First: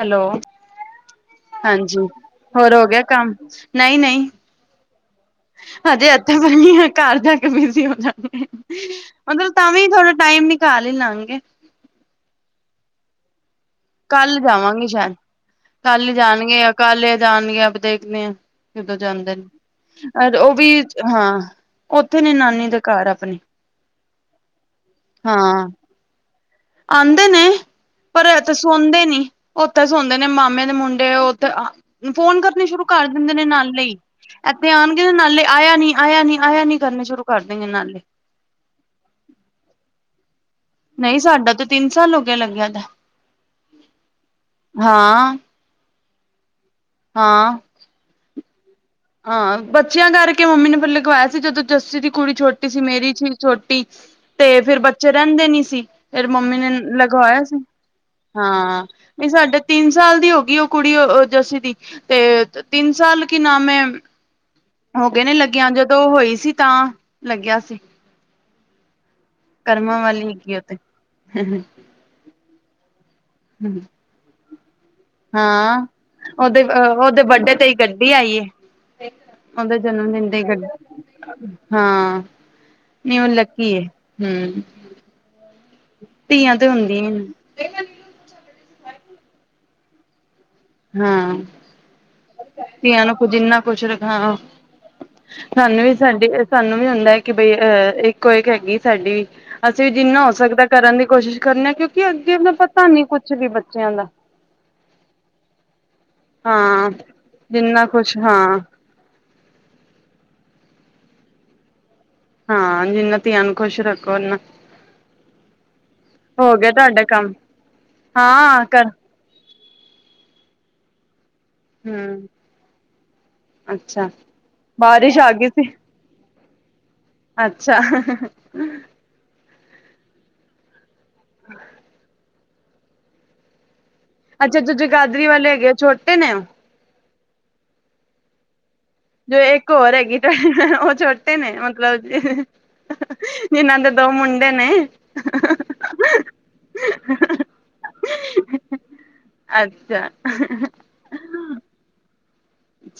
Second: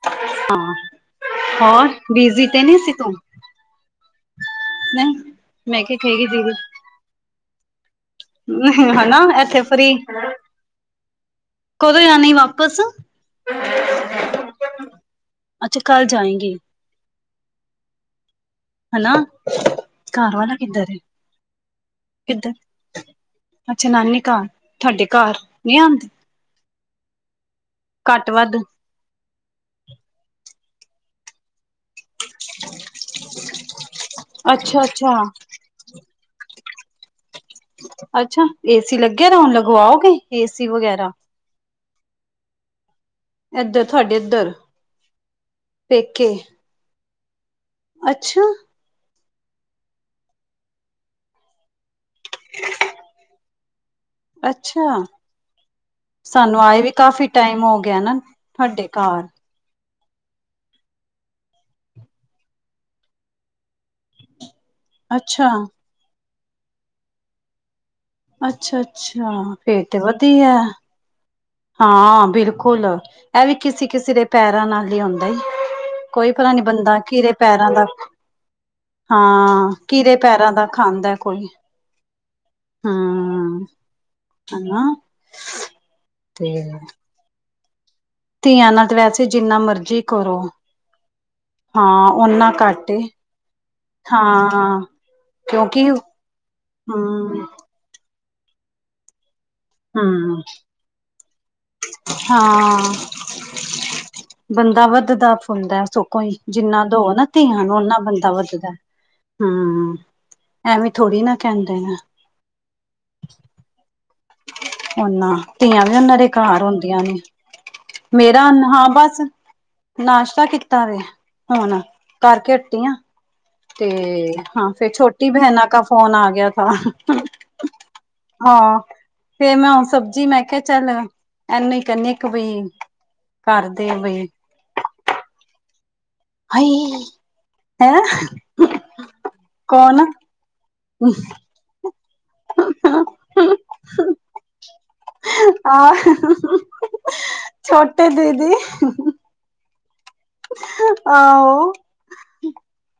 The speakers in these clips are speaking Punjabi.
ਹੈਲੋ, ਹਾਂ ਹੋਰ ਹਾਂਜੀ। ਬਿਜੀ ਤੇ ਹੋਰ ਨੀ ਹੋ ਸੀ ਗਿਆ ਤੂੰ ਕੰਮ ਨਹੀਂ- ਨਹੀਂ। ਨਹੀਂ ਮੈਂ ਕਿਹਾ ਹਜੇ ਕਹੇਗੀ ਇੱਥੇ ਬਈ ਹ ਘਰ ਜਾ ਕੇ ਬਿਜ਼ੀ ਹੋ ਜਾਣੀ। ਦੀਦੀ ਹਨਾ ਮਤਲਬ ਇੱਥੇ ਤਾਂ ਵੀ ਫਰੀ ਥੋੜ੍ਹਾ ਟਾਈਮ ਨਿਕਾਲ ਹੀ ਲਵਾਂਗੇ। ਕਦੋਂ ਜਾਣੀ ਵਾਪਿਸ। ਕੱਲ੍ਹ ਜਾਵਾਂਗੇ ਸ਼ਾਇਦ, ਅੱਛਾ ਕੱਲ ਕੱਲ੍ਹ ਜਾਏਗੀ ਜਾਣਗੇ, ਕੱਲ ਜਾਣਗੇ ਆਪ ਦੇਖਦੇ ਹਾ। ਜਦੋਂ ਹਨਾ ਜਾਂਦਾ ਘਰ ਨੇ ਉਹ ਵਾਲਾ ਵੀ ਕਿੱਧਰ ਹੈ ਹਾਂ, ਉੱਥੇ ਨੇ ਕਿੱਧਰ ਨਾਨੀ ਦੇ ਘਰ ਆਪਣੇ। ਅੱਛਾ। ਨਾਨੀ ਘਰ, ਤੁਹਾਡੇ ਘਰ ਨਹੀ ਆਉਂਦੇ। ਆਉਂਦੇ ਨੇ, ਘੱਟ ਪਰ ਤਾਂ ਵੱਧ ਸੌਦੇ ਨੀ। ਉੱਥੇ ਸੋਂਦੇ ਨੇ ਮਾਮੇ ਦੇ ਮੁੰਡੇ ਉਥੇ, ਫੋਨ ਕਰਨੇ ਸ਼ੁਰੂ ਕਰ ਦਿੰਦੇ ਨੇ ਨਾਲ ਹੀ। ਇੱਥੇ ਅੱਛਾ ਆਉਣਗੇ ਅੱਛਾ ਨਾਲੇ, ਆਇਆ ਨੀ, ਆਇਆ ਨੀ, ਆਇਆ ਨੀ ਕਰਨੇ ਸ਼ੁਰੂ ਕਰ ਦੇਗੇ ਨਾਲੇ। ਅੱਛਾ! ਏ ਸੀ ਲੱਗਿਆ ਤਾਂ ਹੁਣ ਲਗਵਾਓਗੇ। ਏ ਸੀ ਵਗੈਰਾ ਨਹੀ ਸਾਡਾ ਤਾਂ ਤਿੰਨ ਸਾਲ ਹੋ ਗਿਆ ਲੱਗਿਆ ਦਾ। ਏਧਰ, ਤੁਹਾਡੇ ਇੱਧਰ, ਹਾਂ ਪੇਕੇ। ਹਾਂ। ਅੱਛਾ। ਹਾਂ। ਬੱਚਿਆਂ ਕਰਕੇ ਮੰਮੀ ਨੇ ਪੱਲੇ ਗਵਾਇਆ ਸੀ। ਜਦੋਂ ਜੱਸੀ ਦੀ ਕੁੜੀ ਛੋਟੀ ਸੀ। ਮੇਰੀ ਸੀ ਛੋਟੀ ਤੇ ਫੇਰ ਅੱਛਾ ਬੱਚੇ ਰਹਿੰਦੇ ਨੀ ਸੀ। ਫਿਰ ਮੰਮੀ ਸਾਨੂੰ ਨੇ ਆਏ ਵੀ ਕਾਫੀ ਲਗਵਾਇਆ ਸੀ। ਟਾਈਮ ਹੋ ਗਿਆ ਨਾ ਹਾਂ ਤੁਹਾਡੇ ਘਰ ਨਹੀਂ ਸਾਡੇ ਤਿੰਨ ਸਾਲ ਦੀ ਹੋ ਗਈ ਉਹ ਕੁੜੀ ਜਸੀ ਦੀ। ਤੇ ਤਿੰਨ ਸਾਲ ਕੀ ਨਾਮ ਹੈ? ਹੋ ਗਏ ਨੇ ਅੱਛਾ ਲੱਗਿਆ। ਜਦੋਂ ਹੋਈ ਸੀ ਤਾਂ ਲੱਗਿਆ ਸੀ। ਅੱਛਾ- ਅੱਛਾ! ਫੇਰ ਤੇ ਕਰਮਾਂ ਵਾਲੀ ਵਧੀਆ ਹੈਗੀ ਉਹ ਆ। ਤੇ ਹਾਂ। ਬਿਲਕੁਲ, ਇਹ ਵੀ ਕਿਸੇ-ਕਿਸੇ ਦੇ ਪੈਰਾਂ ਨਾਲ ਹੀ ਆਉਂਦਾ। ਹਾਂ। ਉਹਦੇ ਦੇ ਬਡੇ ਪੈਰਾਂ ਤੇ ਦਾ ਗੱਡੀ ਆਈ। ਹਾਂ ਉਹਦਾ ਜਨਮ ਕਿਹਦੇ ਦਿਨ ਤੇ ਪੈਰਾਂ ਦਾ ਖਾਂਦਾ ਕੋਈ ਗੱਡੀ ਹਾਂ। ਨਈ ੳ ਹੂੰ ਲੱਕੀ ਏ। ਹੂ ਹਨਾ ਧੀਆਂ ਤੇ ਹੁੰਦੀਆਂ ਹੀ ਨੇ। ਧੀਆਂ ਨਾਲ ਵੈਸੇ ਜਿੰਨਾ ਮਰਜ਼ੀ ਕਰੋ। ਹਾਂ ਹਾਂ। ਓਨਾ ਘੱਟ ਏ ਧੀਆਂ ਨੂੰ ਕੁਝ ਇੰਨਾ ਕੁਛ ਰੱਖਾਂ ਹਾਂ। ਸਾਨੂੰ ਕਿਉਂਕਿ ਵੀ ਸਾਡੇ ਸਾਨੂੰ ਵੀ ਹੁੰਦਾ ਹੈ ਕਿ ਬਈ ਹੂੰ-ਹੂੰ ਅਹ ਕੋਈ ਹੈਗੀ ਸਾਡੀ। ਅਸੀਂ ਵੀ ਜਿੰਨਾ ਹੋ ਸਕਦਾ ਕਰਨ ਦੀ ਕੋਸ਼ਿਸ਼ ਕਰਨਾ ਕਿਉਂਕਿ ਅੱਗੇ ਦਾ ਪਤਾ ਹਾਂ ਨੀ ਕੁਛ ਵੀ ਬੱਚਿਆਂ ਦਾ। ਬੰਦਾ ਵੱਧਦਾ- ਫੁੱਲਦਾ ਸੋ ਹੀ ਜਿੰਨਾ ਹਾਂ ਦੋ ਨਾ ਧੀਆਂ ਨੂੰ ਜਿੰਨਾ ਓਨਾ ਕੁਛ ਬੰਦਾ ਹਾਂ ਵੱਧਦਾ। ਹੂ, ਐਵੇਂ ਥੋੜ੍ਹੀ ਨਾ ਕਹਿੰਦੇ ਨੇ। ਹਾਂ। ਜਿੰਨਾ ਧੀਆਂ ਨੂੰ ਖੁਸ਼ ਰੱਖੋ ਨਾ ਉਹਨਾਂ ਧੀਆਂ ਵੀ ਉਹਨਾਂ ਦੇ ਘਰ ਹੁੰਦੀਆਂ ਤੁਹਾਡਾ ਨੇ ਕੰਮ ਮੇਰਾ ਨ ਹਾਂ ਬੱਸ ਨਾਸ਼ਤਾ ਕੀਤਾ ਵੇ ਹੁਣ ਹਮ ਕਰਕੇ ਹੱਟੀ ਆ ਤੇ ਅੱਛਾ ਹਾਂ ਫਿਰ ਬਾਰਿਸ਼ ਛੋਟੀ ਆ ਗਈ ਬਹਿਨਾਂ ਸੀ ਕਾ ਫ਼ੋਨ ਆ ਗਿਆ ਥਾ ਅੱਛਾ ਫੇ ਮੈਂ ਹਣ ਸਬਜ਼ੀ ਮੈਂ ਕਿਹਾ ਚੱਲ ਇਹਨੂੰ ਹੀ ਕਹਿਨੀ ਇੱਕ ਬੀ ਕਰਦੇ ਬਈ ਅੱਛਾ ਜੋ ਜੇਗਾਦਰੀ ਵਾਲੇ ਹੈਗੇ ਉਹ ਛੋਟੇ ਨੇ ਉਹ [unintelligible] ਹੈਂ ਜੋ ਇੱਕ ਹੋਰ ਕੌਣ ਹੈਗੀ ਤੁ ਉਹ ਛੋਟੇ ਨੇ ਮਤਲਬ ਇਹਨਾਂ ਦੇ ਦੋ ਮੁੰਡੇ ਨੇ ਆ [unintelligible] ਛੋਟੇ ਦੀਦੀ ਅੱਛਾ ਆਹੋ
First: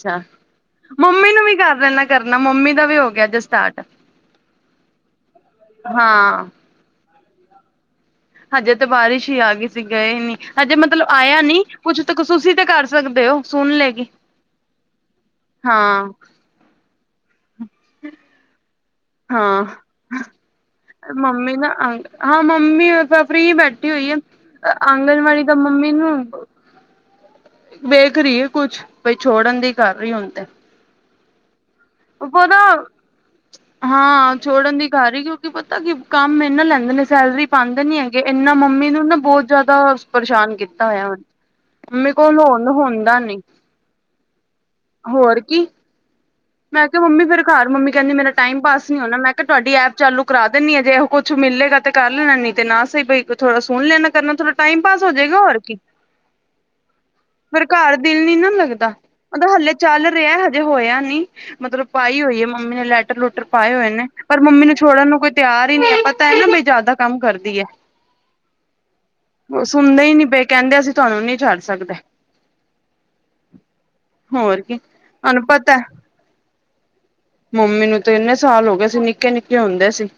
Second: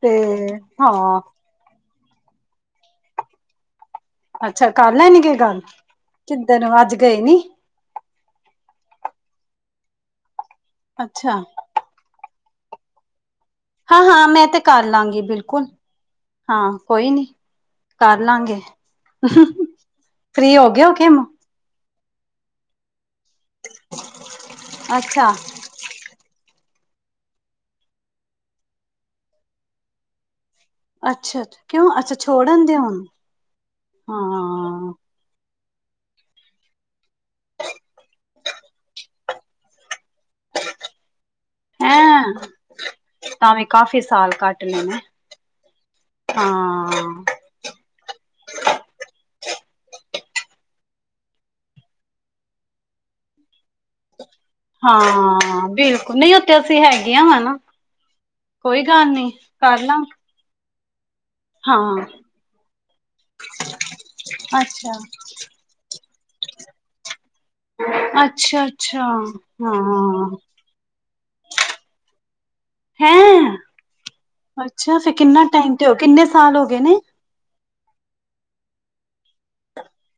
ਤੇ ਹਾਂ ਮੰਮੀ ਨੂੰ ਵੀ ਕਰ ਦੇਨਾ ਕਰਨਾ ਮੰਮੀ ਦਾ ਵੀ ਹੋ ਗਿਆ ਜੇ ਸਟਾਰਟ ਅੱਛਾ ਕਰ ਲੈਣੀ ਗੇ ਗੱਲ ਹਾਂ ਕਿਦ ਨੂੰ [unintelligible] ਅੱਜ ਗਏ ਨੀ ਹਜੇ ਤੇ ਬਾਰਿਸ਼ ਹੀ ਆ ਗੀ ਸੀ ਗਏ ਹੀ ਨਹੀਂ ਹਜੇ ਮਤਲ ਅੱਛਾ ਆਇਆ ਨੀ ਕੁਝ ਕਸੂਸੀ ਤੇ ਕਰ ਸਕਦੇ ਓ ਹਾਂ ਹਾਂ ਮੈਂ ਤੇ ਕਰ ਲਾਂਗੀ ਬਿਲਕੁਲ ਹਾਂ ਹਾਂ ਕੋਈ ਨੀ ਕਰ ਲਾਂਗੇ ਹਾਂ ਫ੍ਰੀ ਹੋਗੇ ਹੋ ਕੇ ਮੰਮੀ ਨਾ ਹਾਂ [unintelligible] ਮੰਮੀ ਤਾਂ ਫਰੀ ਬੈਠੀ ਹੋਈ ਆ ਆਂਗਣਵਾੜੀ ਅੱਛਾ-ਅੱਛਾ ਤਾਂ [unintelligible] ਮੰਮੀ ਨੂੰ ਵੇਖ ਰੀ ਹੈ ਕੁਛ ਬਸ ਛੋੜਨ ਦੀ ਕਰ ਰਹੀ ਹੁਣ ਤੇ ਅੱਛਾ ਕਿਉਂ ਉਹੋ ਨਾ ਛੋੜਨ ਦੇ ਹੁਣ ਹਾਂ ਛੋੜਨ ਦੀ ਕਰ ਰੀ ਕਿਉਂ ਪਤਾ ਨੀ ਕੰਮ ਇਹਨਾ ਲੈਂਦੇ ਨੇ ਸੈਲਰੀ ਪਾਂਦੇ ਨੀ ਹੈਗੇ ਇਨਾ ਮੰਮੀ ਨੂੰ ਨਾ ਬਹੁਤ ਜ਼ਿਆਦਾ ਪਰਸ਼ਾਨ ਕੀਤਾ ਹੋਇਆ ਮੇਰੇ ਹੈਂ ਕੋਲ ਹੁਣ ਹੁੰਦਾ ਨੀ ਤਾਂ ਵੀ ਕਾਫ਼ੀ ਸਾਲ ਕੱਟ ਲਏ ਨੇ ਹੋਰ ਕੀ ਮੈਂ ਤੇ ਹਾਂ ਮੰਮੀ ਫਿਰ ਘਰ ਮੰਮੀ ਕਹਿੰਦੀ ਮੇਰਾ ਟਾਈਮ ਪਾਸ ਨੀ ਹੋਣਾ ਮੈਂ ਕਿਹਾ ਤੁਹਾਡੀ ਐਪ ਚਾਲੂ ਕਰਾ ਦਿੰਨੀ ਆਂ ਜੇ ਉਹ ਕੁੱਛ ਮਿਲੇਗਾ ਤੇ ਕਰ ਲੈਣਾ ਨੀ ਤੇ ਨਾ ਸਹੀ ਬਈ ਥੋੜ੍ਹਾ ਸੁਣ ਲੈਣਾ ਕਰਨਾ ਥੋੜਾ ਟਾਈਮ ਪਾਸ ਹੋ ਜੇਗਾ ਹੋਰ ਹਾਂ ਕੀ ਬਿਲਕੁਲ ਨਹੀਂ ਉੱਥੇ ਅਸੀਂ ਹੈਗੀਆਂ ਵਾ ਨਾ ਫੇਰ ਘਰ ਦਿਲ ਨੀ ਨਾ ਕੋਈ ਲੱਗਦਾ ਗੱਲ ਨੀ ਦਾ ਹਾਲੇ ਕਰ ਲਾਂ ਚੱਲ ਰਿਹਾ ਐ ਜੇ ਹੋਇਆ ਨੀ ਮਤਲਬ ਹਾਂ ਪਾਈ ਹੋਈ ਹੈ ਮੰਮੀ ਨੇ ਲੈਟਰ- ਲੂਟਰ ਪਾਏ ਹੋਏ ਨੇ ਪਰ ਮੰਮੀ ਨੂੰ ਛੋੜਣ ਨੂੰ ਕੋਈ ਤਿਆਰ ਹੀ ਨਹੀਂ ਪਤਾ ਹੈ ਨਾ ਬਈ ਜ਼ਿਆਦਾ ਕੰਮ ਕਰਦੀ ਐ ਅੱਛਾ-ਅੱਛਾ-ਅੱਛਾ ਉਹ ਸੁਨਦੇ ਹੀ ਨਹੀਂ ਹਾਂ ਪਏ ਕਹਿੰਦੇ ਅਸੀਂ ਤੁਹਾਨੂੰ ਨਹੀਂ ਛੱਡ ਸਕਦੇ ਹੈਂ ਹੋਰ ਕੀ ਅੱਛਾ ਫਿ ਕਿੰਨਾ ਤੁਹਾਨੂੰ ਟਾਈਮ ਪਤਾ ਤੇ ਹੋ ਕਿੰਨੇ ਸਾਲ ਹੋ ਗਏ ਨੇ ਮੰਮੀ ਨੂੰ ਤੇ ਇੰਨੇ ਸਾਲ ਹੋ ਗਏ ਅੱਸੀ ਨਿੱਕੇ -ਨਿੱਕੇ ਹੁੰਦੇ ਸੀ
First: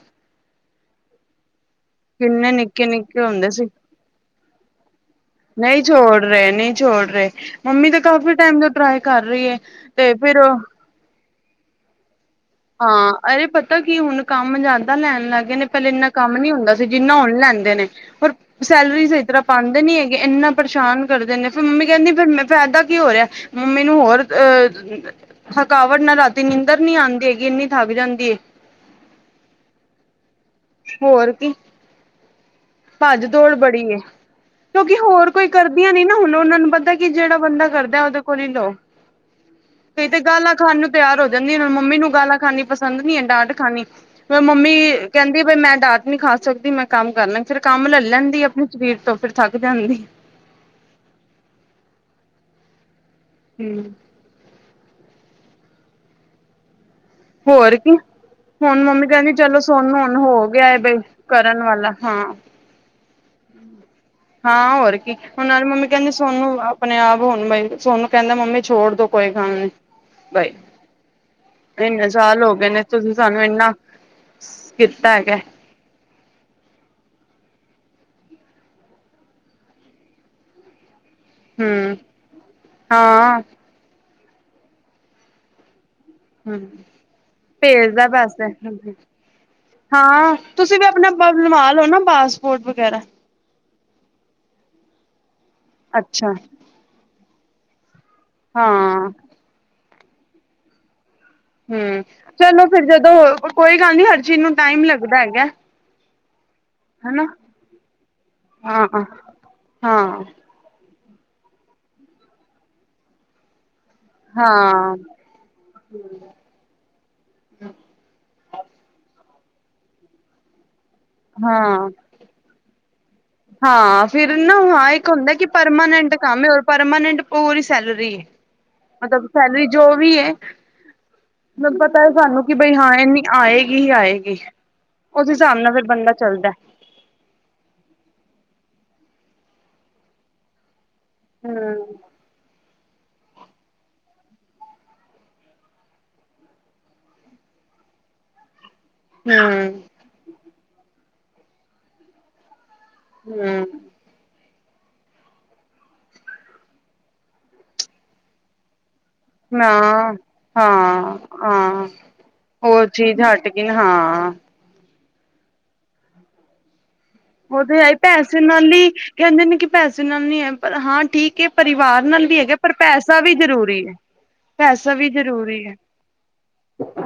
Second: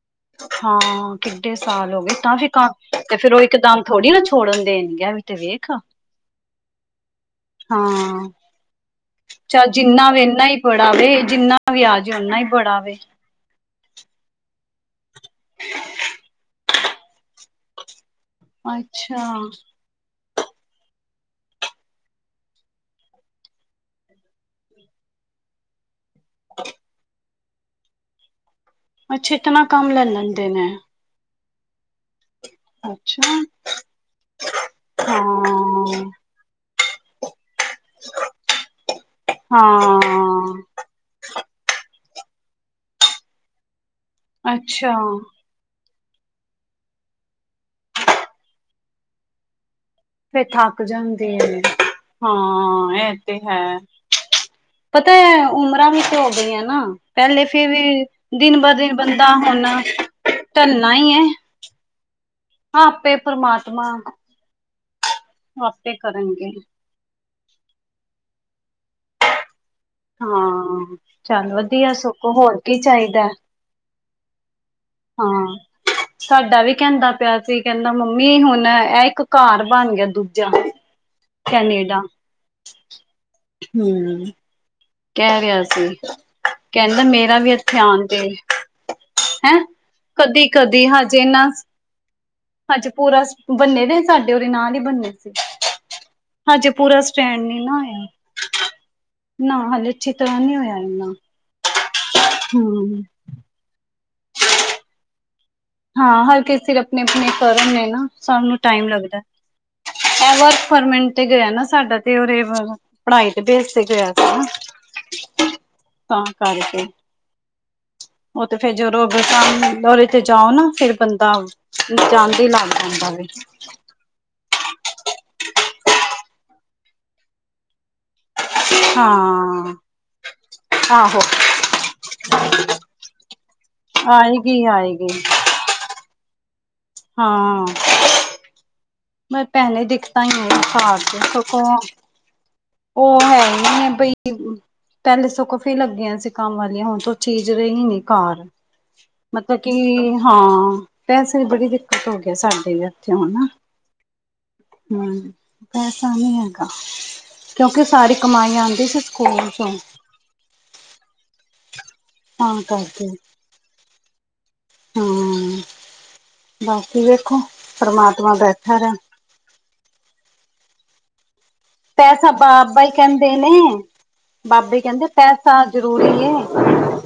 ਹਾਂ ਕਿੱਡੇ ਸਾਲ ਹੋ ਗਏ ਤਾਂ ਹੀ ਕਿੰਨੇ ਤਾਂ ਨਿੱਕੇ ਨਿੱਕੇ ਫੇਰ ਉਹ ਹੁੰਦੇ ਸੀ ਇਕਦਮ ਥੋੜ੍ਹੀ ਨਾ ਛੋੜਨ ਦੇਣਗੇ ਵੀ [unintelligible] ਨਹੀਂ ਛੋੜ ਰਹੇ ਨੇ ਛੋੜ ਰਹੇ ਮੰਮੀ ਤੇ ਹਾਂ ਕਾਫੀ ਟਾਈਮ ਤੋਂ ਟਰਾਈ ਕਰ ਰਹੀ ਐ, ਤੇ ਫੇਰ ਤਾਂ ਵੇ ਜਿੰਨਾ ਵੀ ਆ ਜੇ ਓਹਨਾ ਈ ਹਾਂ ਅਰੇ ਪਤਾ ਕਿ ਹੁਣ ਕੰਮ ਜ਼ਿਆਦਾ ਲੈਣ ਲੱਗ ਗਏ ਨੇ ਪਹਿਲੇ ਇੰਨਾ ਕੰਮ ਨੀ ਹੁੰਦਾ ਸੀ ਜਿੰਨਾ ਹੁਣ ਲੈਂਦੇ ਨੇ ਪਰ ਸੈਲਰੀ ਸਹੀ ਅੱਛਾ ਤਰ੍ਹਾਂ ਪਾਉਂਦੇ ਨੀ ਹੈਗੇ। ਇੰਨਾ ਪਰੇਸ਼ਾਨ ਕਰਦੇ ਨੇ ਫੇਰ ਮੰਮੀ ਕਹਿੰਦੀ ਫੇਰ ਫਾਇਦਾ ਕਿ ਹੋਇਆ ਮੰਮੀ ਨੂੰ ਹੋਰ, ਥਕਾਵਟ ਨਾਲ ਰਾਤੀ ਨੀਂਦਰ ਨੀ ਆਉਂਦੀ ਹੈਗੀ। ਇੰਨੀ ਥੱਕ ਜਾਂਦੀ ਏ। ਅੱਛੀ ਤਰ੍ਹਾਂ ਕੰਮ ਲੈ ਲੈਂਦੇ ਨੇ। ਹੋਰ ਕਿ? ਭੱਜ ਅੱਛਾ ਦੌੜ ਬੜੀ ਐ। ਕਿਉਂਕਿ ਹੋਰ ਕੋਈ ਕਰਦੀਆਂ ਨੀ ਹਾਂ ਹੁਣ। ਉਹਨਾਂ ਨੂੰ ਪਤਾ ਕਿ ਜਿਹੜਾ ਬੰਦਾ ਕਰਦਾ ਉਹਦੇ ਕੋਲ ਹੀ ਲਓ। ਕਈ ਤੇ ਗਾਲਾਂ ਖਾਨ ਹਾਂ ਨੂੰ, ਤਿਆਰ ਹੋ ਜਾਂਦੀ। ਮੰਮੀ ਨੂੰ ਗਾਲਾਂ ਖਾਣੀ ਪਸੰਦ ਨਹੀਂ ਹੈ। ਡਾਂਟ ਖਾਣੀ, ਫੇਰ ਮੰਮੀ ਅੱਛਾ ਕਹਿੰਦੀ ਬਈ ਮੈਂ ਡਾਂਟ ਨਹੀਂ ਖਾ ਸਕਦੀ ਮੈਂ ਕੰਮ ਕਰ ਲਾਂਗੀ। ਫਿਰ, ਕੰਮ ਲੈ ਲੈਂਦੀ ਆਪਣੇ ਸਰੀਰ ਤੋਂ ਫੇਰ ਥੱਕ ਜਾਂਦੀ। ਫੇਰ ਥੱਕ ਜਾਂਦੀ ਹੈ। ਹਾਂ, ਇਹ ਤੇ ਹੈ। ਹੂੰ ਪਤਾ ਹੈ, ਉਮਰਾਂ ਵੀ ਤੇ ਹੋ ਗਈਆਂ ਨਾ। ਪਹਿਲੇ ਫੇਰ ਹੋਰ ਕੀ। ਵੀ ਦਿਨ ਬ ਹੁਣ ਦਿਨ ਮੰਮੀ ਕਹਿੰਦੀ ਬੰਦਾ ਚਲੋ ਹੁਣ ਸੋਨੂੰ ਹੁਣ ਹੋ ਗਿਆ ਹੈ ਢਲਣਾ ਬਈ ਹੀ ਕਰਨ ਵਾਲਾ। ਹਮ ਆਪੇ ਪਰਮਾਤਮਾ, ਹਾਂ ਹੋਰ ਕੀ। ਹੁਣ ਨਾਲੇ ਮੰਮੀ ਆਪੇ ਕਹਿੰਦੀ ਕਰਨਗੇ ਸੋਨੂੰ ਆਪ, ਆਪਣੇ ਆਪ ਹੁਣ ਬਈ। ਸੋਨੂੰ ਕਹਿੰਦਾ ਮੰਮੀ ਛੋੜ ਦੋ ਕੋਈ ਗੱਲ ਨੀ। ਬਾਈ, ਹਾਂ ਚੱਲ ਵਧੀਆ ਇੰਨੇ ਸਗੋਂ ਸਾਲ ਹੋ ਹੋਰ ਗਏ ਕੀ ਨੇ ਤੁਸੀਂ ਚਾਹੀਦਾ ਸਾਨੂੰ ਇੰਨਾ, ਕੀਤਾ ਹੈਗਾ ਹਾਂ! ਸਾਡਾ ਵੀ ਕਹਿੰਦਾ ਪਿਆ ਸੀ। ਕਹਿੰਦਾ ਮੰਮੀ ਹੁਣ ਇਹ ਇੱਕ ਘਰ ਬਣ ਗਿਆ ਦੂਜਾ। ਹੂੰ ਕੈਨੇਡਾ, ਹਾਂ ਹਮ। ਕਹਿ ਰਿਹਾ ਸੀ। ਹੂੰ ਕਹਿੰਦਾ ਮੇਰਾ ਵੀ ਇੱਥੇ ਆਣ ਭੇਜਦਾ ਤੇ, ਪੈਸੇ ਹੈਂ। ਹਾਂ ਤੁਸੀਂ ਵੀ ਕਦੀ-ਕਦੀ ਆਪਣਾ ਹਜੇਨਾ ਬਣਵਾ ਲਓ ਨਾ ਪਾਸਪੋਰਟ ਅੱਜ ਵਗੈਰਾ ਪੂਰਾ ਸ ਬੰਨੇ ਦੇ ਸਾਡੇ ਉਹਦੇ ਨਾਲ ਹੀ ਬੰਨੇ ਅੱਛਾ ਹਜੇ ਪੂਰਾ ਸ ਸਟੈਂਡ ਨੀ ਨਾ ਹੋਇਆ। ਹਾਂ। ਨਾ ਹਲੇ ਅੱਛੀ ਤਰ੍ਹਾਂ ਨਹੀਂ ਹੋਇਆ ਇਹਨਾ। ਹਮ, ਚਲੋ ਫਿਰ ਜਦੋਂ ਕੋਈ ਗੱਲ ਨੀ ਹਰ ਚੀਜ਼ ਨੂੰ ਟਾਈਮ ਲੱਗਦਾ ਹੈਗਾ। ਹਾਂ ਹਰ ਕਿਸ ਸਿਰ ਆਪਣੇ ਹਨਾ -ਆਪਣੇ ਕਰਮ ਨੇ ਨਾ ਸਭ ਨੂੰ ਹਾਂ ਟਾਈਮ ਲੱਗਦਾ। ਹਾਂ ਇਹ ਵਰਕ ਫਰਮਟ ਤੇ ਗਿਆ ਨਾ ਸਾਡਾ ਤੇ ਉਰੇ ਪੜ੍ਹਾਈ ਤੇ ਬੇਸ ਤੇ ਗਿਆ। ਸੀ ਨਾ ਹਾਂ। ਤਾਂ ਕਰਕੇ, ਉਹ ਤੇ ਫੇਰ ਜਦੋਂ ਦਰੇ ਤੇ ਉਹ ਤੇ ਜਾਓ ਨਾ ਫਿਰ ਬੰਦਾ ਹਾਂ ਨ ਜਾਂਦੇ ਹੀ ਲੱਗ ਜਾਂਦਾ ਵੇ। ਹਾਂ। ਫਿਰ ਨਾ ਹਾਂ। ਇੱਕ ਹੁੰਦਾ ਕਿ ਪਰਮਾਨੈਂਟ ਕੰਮ ਹੈ ਪਰਮਾਨੈਂਟ ਪੂਰੀ ਸੈਲਰੀ ਹੈ। ਮਤਲਬ ਸੈਲਰੀ ਹਾਂ ਜੋ ਵੀ ਹੈ। ਆਹੋ ਮਤਲਬ ਪਤਾ ਹੈ ਸਾਨੂੰ ਕਿ ਬਈ ਹਾਂ ਇਨੀ ਆਏਗੀ ਹੀ ਆਏਗੀ। ਉਹਦੇ- ਸ਼ਾਨ ਨਾਲ ਫਿਰ ਬੰਦਾ ਚੱਲਦਾ। ਹਾਂ। ਮੈਂ ਪਹਿਲੇ ਹੀ ਦਿਖਤਾ [unintelligible] ਹੀ ਹਮ ਉਹ ਹੈ ਹੀ ਨਹੀਂ ਹੈ ਬਈ। ਪਹਿਲੇ ਸੋਗੋ ਫੇਰ ਲੱਗੀਆਂ ਸੀ ਕੰਮ ਵਾਲੀਆਂ। ਹੁਣ ਤੋ ਚੀਜ਼ ਰਹੀ ਨੀ ਘਰ। ਮਤਲਬ ਕਿ, ਹਮ ਹਾਂ। ਪੈਸੇ ਦੀ ਬੜੀ ਦਿੱਕਤ ਹੋ ਗਈ ਸਾਡੇ। ਹਮ। ਹਮ, ਪੈਸਾ ਨੀ ਹੈਗਾ ਕਿਉਂਕਿ ਸਾਰੀ ਕਮਾਈ ਆਉਂਦੀ ਸੀ। ਸਕੂਲ ਨਾ, ਚੋਂ ਹਾਂ-ਹਾਂ, ਤਾਂ ਉਹ ਚੀਜ਼ ਹੱਟ ਕੇ, ਹਾਂ। ਹਾਂ, ਬਾਕੀ ਦੇ ਉਹਦੇ ਐਈ ਪੈਸੇ ਨਾਲ ਈ, ਕਹਿੰਦੇ ਨੇ ਕਿ ਪੈਸੇ ਨਾਲ ਨੀ ਹੈ ਪਰ ਹਾਂ, ਠੀਕ ਏ ਪਰਿਵਾਰ ਨਾਲ ਪੈਸਾ ਵੀ ਹੈਗਾ, ਪਰ ਬਾਬਾ ਹੀ ਪੈਸਾ ਵੀ ਕਹਿੰਦੇ ਨੇ ਜ਼ਰੂਰੀ। ਬਾਬੇ ਪੈਸਾ ਕਹਿੰਦੇ ਵੀ ਪੈਸਾ ਜ਼ਰੂਰੀ ਹੈ ਜਰੂਰੀ ਏ,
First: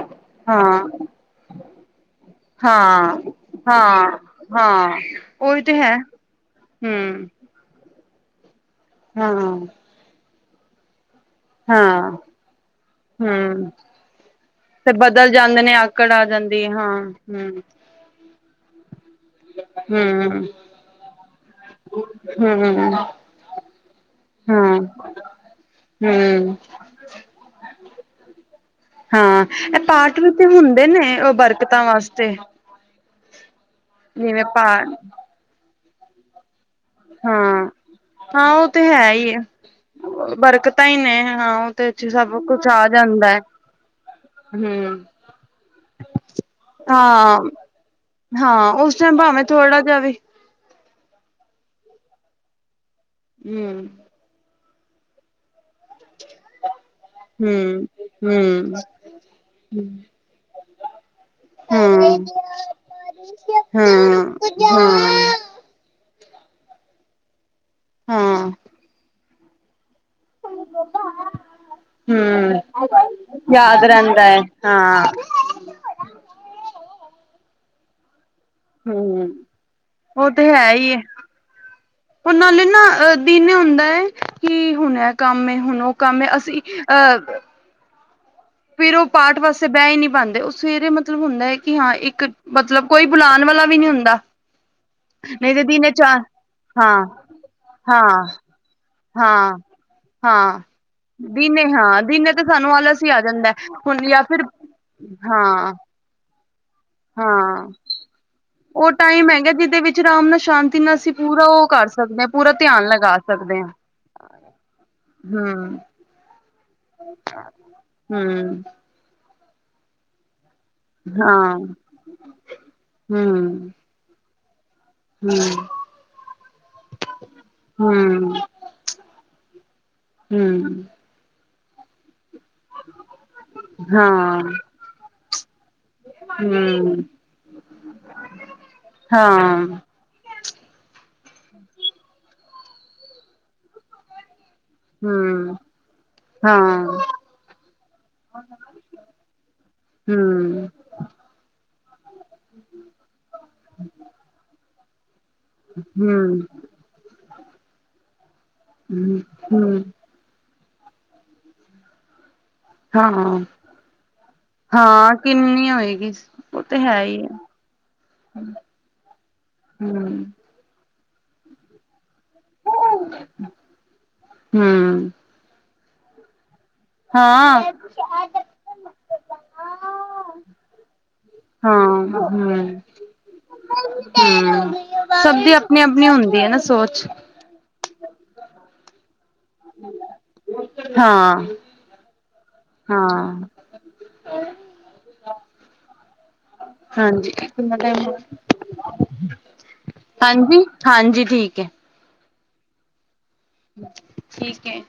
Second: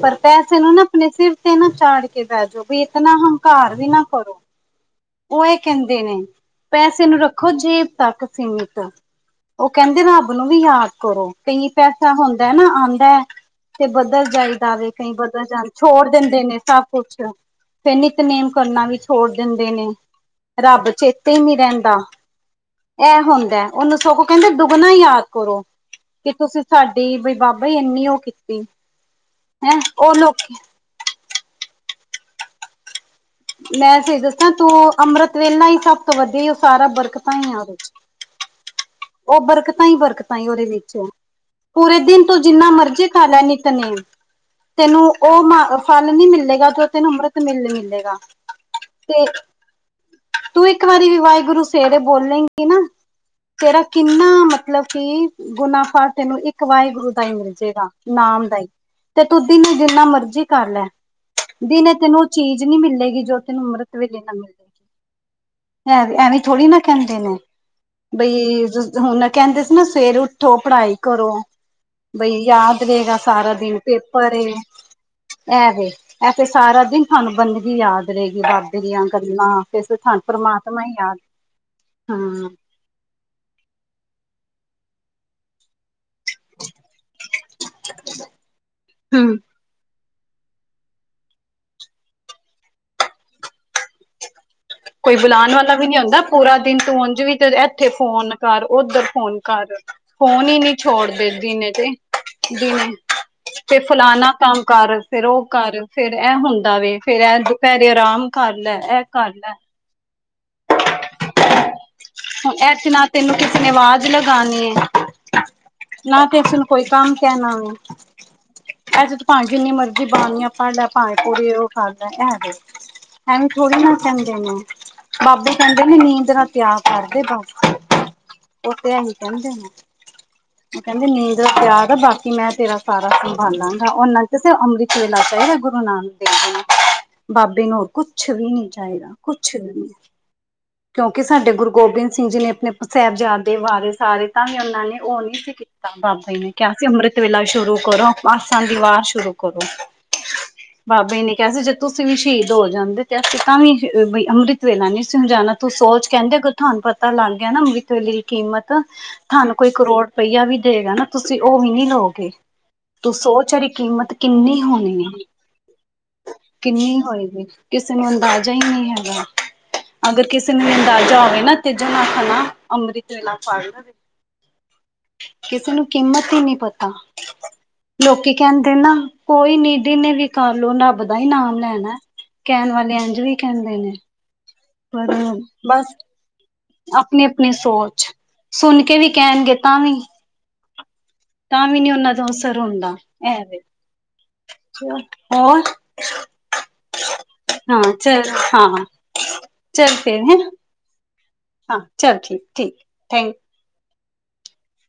ਪਰ ਪੈਸੇ ਨੂੰ ਨਾ ਹਾਂ ਆਪਣੇ ਸਿਰ ਤੇ ਨਾ ਚਾੜਕੇ ਬੈਜੋ, ਵੀ ਇਤਨਾ ਹਾਂ ਹੰਕਾਰ ਵੀ ਨਾ ਹਾਂ ਕਰੋ। ਹਾਂ। ਉਹ ਇਹ ਉਹੀ ਤੇ ਹੈ ਕਹਿੰਦੇ ਨੇ, ਪੈਸੇ ਨੂੰ ਹਮ ਰੱਖ ਰੱਖੋ ਜੇਬ ਤੱਕ ਸੀਮਿਤ, ਹਾਂ ਉਹ ਕਹਿੰਦੇ ਰੱਬ ਨੂੰ ਵੀ ਯਾਦ ਕਰੋ। ਕਈ ਹਾਂ ਪੈਸਾ ਹੁੰਦਾ ਨਾ ਆਂਦੈ, ਹਮ ਤੇ ਬਦਲ ਜਾਈਦਾ ਵੇ, ਤੇ ਕਈ ਬਦਲ ਜਾਂਦੇ ਜਾਂ ਨੇ ਛੋੜ ਆਕੜ ਆ ਦਿੰਦੇ ਨੇ। ਜਾਂਦੀ ਸਭ ਹਾਂ, ਕੁਛ ਹੂੰ ਫਿਰ ਨਿਤਨੇਮ ਕਰਨਾ ਵੀ ਛੋੜ ਦਿੰਦੇ ਨੇ, ਹਮ ਰੱਬ ਚੇਤੇ ਈ ਨਹੀਂ ਰਹਿੰਦਾ। ਹਮ ਐ ਹੁੰਦਾ, ਉਹਨੂੰ ਸਗੋਂ ਕਹਿੰਦੇ ਹਮ ਦੁੱਗਣਾ ਯਾਦ ਕਰੋ, ਕਿ ਹਮ ਤੁਸੀਂ ਸਾਡੇ ਬਈ ਬਾਬਾ, ਇੰਨੀ ਉਹ ਕੀਤੀ। ਹਾਂ, ਇਹ ਹੈਂ ਉਹ ਪਾਠ ਵੀ ਲੋਕ ਤੇ ਹੁੰਦੇ ਨੇ ਉਹ ਬਰਕਤਾਂ ਵਾਸਤੇ। ਮੈਂ ਸਹੀ ਜਿਵੇਂ ਦੱਸਾਂ ਪਾ ਤੂੰ, ਅੰਮ੍ਰਿਤ ਵੇਲਾ ਹੀ ਸਭ ਤੋਂ ਵਧੀਆ ਈ, ਉਹ ਸਾਰਾ ਬਰਕਤਾਂ ਈ ਆ, ਹਾਂ ਉਹਦੇ'ਚ ਹਾਂ ਉਹ ਤੇ ਹੈ ਹੀ ਏ, ਉਹ ਬਰਕਤਾਂ ਹੀ ਬਰਕਤਾਂ ਹੀ ਉਹਦੇ ਵਿੱਚ, ਨੇ ਹਾਂ ਉਹਦੇ ਪੂਰੇ ਚ ਦਿਨ ਤੂ ਸਭ ਕੁਛ ਜਿੰਨਾ ਆ ਮਰਜ਼ੀ ਕਰ ਜਾਂਦਾ ਹੈ ਲੈ ਨ ਨਿੱਤਨੇਮ, ਹਮ ਤੇਨੁੰ ਉਹ ਮ ਫਲ ਨੀ ਮਿਲੇਗਾ, ਜੋ ਤੈਨੂੰ ਹਾਂ ਅੰਮ੍ਰਿਤ ਵੇਲੇ ਲ ਮਿਲੇਗਾ। ਹਾਂ, ਉਸ ਟਾਇਮ ਤੇ ਭਾਵੇਂ ਥੋੜਾ ਜਾ ਵੀ ਤੂੰ ਇੱਕ ਵਾਰੀ ਵੀ ਵਾਹਿਗੁਰੂ ਸਵਰੇ ਬੋਲੇਂਗੀ ਨਾ, ਤੇਰਾ ਹਮ ਕਿੰਨਾ ਮ ਮਤਲਬ ਕਿ, ਗੁਨਾ ਫਾਟੇ ਨੂੰ ਇੱਕ ਵਾਹਿਗੁਰੂ ਹੀ ਮਿਲਜੇਗਾ, ਨਾਮ ਦਾ ਈ ਹਮ ਤੇ ਤੁ ਦੀਨੇ ਜਿੰਨਾ ਮਰਜ਼ੀ ਕਰਲੈ। ਦਿਨੇ ਤੈਨੂੰ ਉਹ ਚੀਜ਼ ਨਹੀਂ ਮਿਲੇਗੀ। ਜੋ ਤੈਨੂੰ ਅੰਮ੍ਰਿਤ ਹੂੰ, ਹੂੰ। ਐਂਵੀ, ਐਵੇਂ ਥੋੜੀ ਨਾ ਕਹਿੰਦੇ ਨੇ, ਹਾਂ ਬਈ ਹੁਣ ਨਾ ਕਹਿੰਦੇ ਸੀ ਨਾ ਸਵੇਰ ਉਠ ਉੱਠੋ, ਪੜ੍ਹਾਈ ਕਰੋ, ਬਈ ਹਮ ਯਾਦ ਰਹੇਗਾ ਸਾਰਾ ਦਿਨ ਯਾਦ ਰਹਿੰਦਾ ਪੇਪਰ ਹੈ ਏ। ਹਾਂ ਐਵੇ, ਐ ਫਿਰ ਸਾਰਾ ਦਿਨ ਸਾਨੂੰ ਬੰਦਗੀ ਯਾਦ ਰਹੇਗੀ, ਬਾਬ ਬਾਬੇ ਦੀਆਂ ਹਮ ਗੱਲਾਂ, ਫਿਰ ਤੁਾਨੂੰ ਉਹ ਤੇ ਹੈ ਪਰਮਾਤਮਾ ਹੀ ਹੈ ਯਾਦ ਹਾਂ ਉਹ ਨਾਲੇ ਨਾ, ਅ ਦਿਨ ਹੁੰਦਾ, ਕਿ ਹੁਣ ਐ ਕੰਮ ਏ, ਹੁਣ ਉਹ ਕੰਮ ਏ, ਅਸੀਂ ਅ [inaudible] ਫਿਰ ਉਹ ਹਮ ਪਾਠ ਵਾਸ ਬਹਿ ਈ ਨਹੀਂ ਪਾਂਦੇ, ਉਹ ਸਵੇਰੇ ਮਤਲਬ ਹੁੰਦਾ ਹੈ ਕਿ ਹਾਂ, ਇੱਕ ਮਤਲਬ ਕੋਈ ਬੁਲਾਣ ਵਾਲਾ ਵੀ ਨੀ ਹੁੰਦਾ [inaudible] ਕੋਈ ਬੁਲਾਨ ਤੇ ਵਾਲਾ ਵੀ ਦਿਨੇ ਨਹੀਂ ਚਾਰ ਹੁੰਦਾ, ਪੂਰਾ ਦਿਨ ਤੂੰ ਹਾਂ ਉੰਝ ਵੀ ਤੇ ਇੱਥੇ ਹਾਂ ਫੋਨ ਕਰ, ਓਧਰ ਫੋਨ ਹਾਂ ਕਰ। ਫੋਨ ਈ ਹਾਂ ਨਹੀਂ ਛੋੜਦੇ ਦਿਨੇ ਤੇ, ਹਾਂ ਦਿਨੇ ਤੇ ਸਾਨੂੰ ਦਿਨੇ ਆਲਸ ਹੀ ਆ ਜਾਂਦਾ ਤੇ ਹੁਣ ਜਾਂ ਫਲਾਨਾ ਫਿਰ ਕੰਮ ਕਰ, ਫਿਰ ਓ ਹਾਂ ਕਰ। ਫੇਰ ਐ ਹੁੰਦਾ ਵੇ, ਫੇਰ ਐ ਹਾਂ ਦੁਪਹਿਰੇ ਆਰਾਮ ਕਰਲੈ, ਐ ਕਰਲੈ। ਚ ਅਰਾਮ ਨਾਲ ਸ਼ਾਂਤੀ ਨਾਲ ਅਸੀ ਪੂਰਾ ਓ ਕਰ ਸਕਦੇ ਆਂ, ਪੂਰਾ ਹੁਣ ਇਹ ਧਿਆਨ ਚ ਨਾ ਲਗਾ ਤੈਨੂੰ ਸਕਦੇ ਕਿਸੇ ਆਂ, ਨੇ ਆਵਾਜ਼ ਲਗਾਉਣੀ ਹੈ ਹੂੰ। ਨਾ ਤੇ ਇਸੇ ਨੂੰ ਕੋਈ ਕੰਮ ਕਹਿਣਾ, ਹਮ ਐ'ਚ ਤਾ ਭਾਵੇਂ ਜਿੰਨੀ ਮਰਜ਼ੀ ਬਾਨੀਆ ਪਾਂਡਾ ਭਾਂਵੇ, ਪੂੜ ਹਾਂ ਉਹ ਖਾਦਾ ਏ, ਐਵੇਂ ਹਮ ਥੋੜ੍ਹੇ ਨਾ ਕਹਿੰਦੇ ਨੇ। ਬਾਬੇ ਕਹਿੰਦੇ ਨੇ, ਨੀਂਦ ਨਾਲ ਤਿਆਗ ਕਰਦੇ ਬਸ। ਹੂੰ-ਹੂੰ-ਹੂੰ, ਓਹ ਤੇ, ਐਹੀ ਕਹਿੰਦੇ ਨੇ‌। ਹੂੰ। ਤਿਆਰਦ ਬਾਕੀ ਮੈਂ ਤੇਰਾ ਸਾਰਾ ਸੰਭਾਲਾਂਗਾ ਓਨਾਂ ਹਾਂ, ਕੇਹਾ ਅੰਮ੍ਰਿਤ ਵੇਲਾ ਚਾਈਦਾ ਗੁਰੂ ਨਾਨਕ ਹੂੰ, ਬਾਬੇ ਨੂੰ ਹੋਰ ਕੁੱਛ ਵੀ ਨੀ ਚਾਈਦਾ ਹਾਂ, ਕੁਛ ਵੀ ਨੀ ਕਿਉਂਕੀ ਸਾਡੇ ਗੁਰੂ ਗੋਬਿੰਦ ਸਿੰਘ ਜੀ ਨੇ ਆਪਣੇ ਸਾਹਿਬਜ਼ਾਦੇ ਵਾਰੇ ਸਾਰੇ ਤਾਂ ਵੀ ਓਨਾਂ ਨੇ ਓ ਨੀ ਹੂੰ, ਸੀਖ ਤਾਂ ਬਾਬੇ ਜੀ ਨੇ ਕੇਆ ਹਾਂ, ਸੀ ਅੰਮ੍ਰਿਤ ਵੇਲਾ ਸ਼ੁਰੂ ਕਰੋ ਆਸਾ ਦੀ ਵਾਰ ਸ਼ੁਰੂ ਕਰੋ ਹੂੰ। ਬਾਬੇ ਨੇ ਕੇਆ ਸੀ ਜੇ ਤੁਸੀਂ ਵੀ ਸ਼ਹੀਦ ਹੋ ਜਾਂਦੇ ਤੇ ਅਸੀਂ ਤਾਵੀ ਬਈ ਅੰਮ੍ਰਿਤ ਵੇਲਾ ਨੀ ਸੀ ਜਾਨਾ ਤੂੰ ਸੋਚ ਹੂੰ, ਕੈਦੇ ਧਾਨੂੰ ਪਤਾ ਲੱਗ ਗੇਆ ਨਾ ਅੰਰੀਤ ਦੀ ਕੀਮਤ ਤੁਹਾਨੂੰ ਹੂੰ, ਕੋਈ ਕਰੋ ਪਈਆ ਵੀ ਦੇਗਾ ਨਾ ਤੁਸੀਂ ਓ ਵੀ ਨੀ ਲਓਗੇ ਤੂੰ ਹਾਂ, ਸੋਚ ਔਰੀ ਕੀਮਤ ਕੀਨੀ ਹਾਂ ਹੋਣੀ ਆ, ਕਿੰਨੀ ਹੋਏਗੀ ਉਹ ਤੇ ਹੈ ਕੀਨੀ ਹੀ ਆ ਹੋਏਗੀ ਕੀਸੇ ਨੂੰ ਅੰਦਾਜ਼ਾ ਈ ਨਈ ਹੈਗਾ। ਹੂੰ। ਅਗਰ ਕਿਸੇ ਨੂੰ ਵੀ ਅੰਦਾਜ਼ਾ ਹੋਵੇ ਨਾ ਤਜ ਨਾਲ ਖਾ ਨਾ ਅੰਮ੍ਰਿਤ ਵੇਲਾ ਫੜ ਹੂੰ, ਕੀਸੇ ਨੂੰ ਕੀਮਤ ਈ ਨੀ ਪ ਹਾਂ ਲੋਕੀ ਕੈਂਦੇ ਨਾ ਕੋਈ ਦੀਨੇ ਵੀ ਕਰ ਲੋ ਰੱਬ ਦਾ ਈ ਨਾ ਲੈਣਾ ਹਾਂ, ਹੂੰ, ਕੈਣ ਵਾਲੇ ਅੰਜ ਵੀ ਕੈਂਦੇ ਨੇ। ਹੂੰ ਪਰ ਸਭ ਦੀ ਅਪਣੀ-ਅਪਣੀ ਹੁੰਦੀ ਐ ਨਾ ਸੋਚ ਅਪਣੀ-ਅਪਣੀ ਸੋਚ, ਸੁਣ ਕੇ ਵੀ ਕੈਣਗੇ ਤਾਂ ਵੀ। ਹਾਂ। ਤਾਂ ਵੀ ਨੀ ਓਨਾਂ ਦਾ ਅਸਰ ਹੁੰਦਾ, ਹਾਂ, ਐ ਦੇ [inaudible] ਹੋਰ? ਹਾਂਜੀ, ਹਾਂ ਹਾਂਜੀ, ਚੱਲ ਹਾਂ, ਚੱਲ ਫੇਰ ਹੈਂ ਹਾਂਜੀ ਠੀਕ ਏ। ਹਾਂ ਚਲ ਠੀ-ਠੀ ਥੈਂ ਠੀਕ ਐ।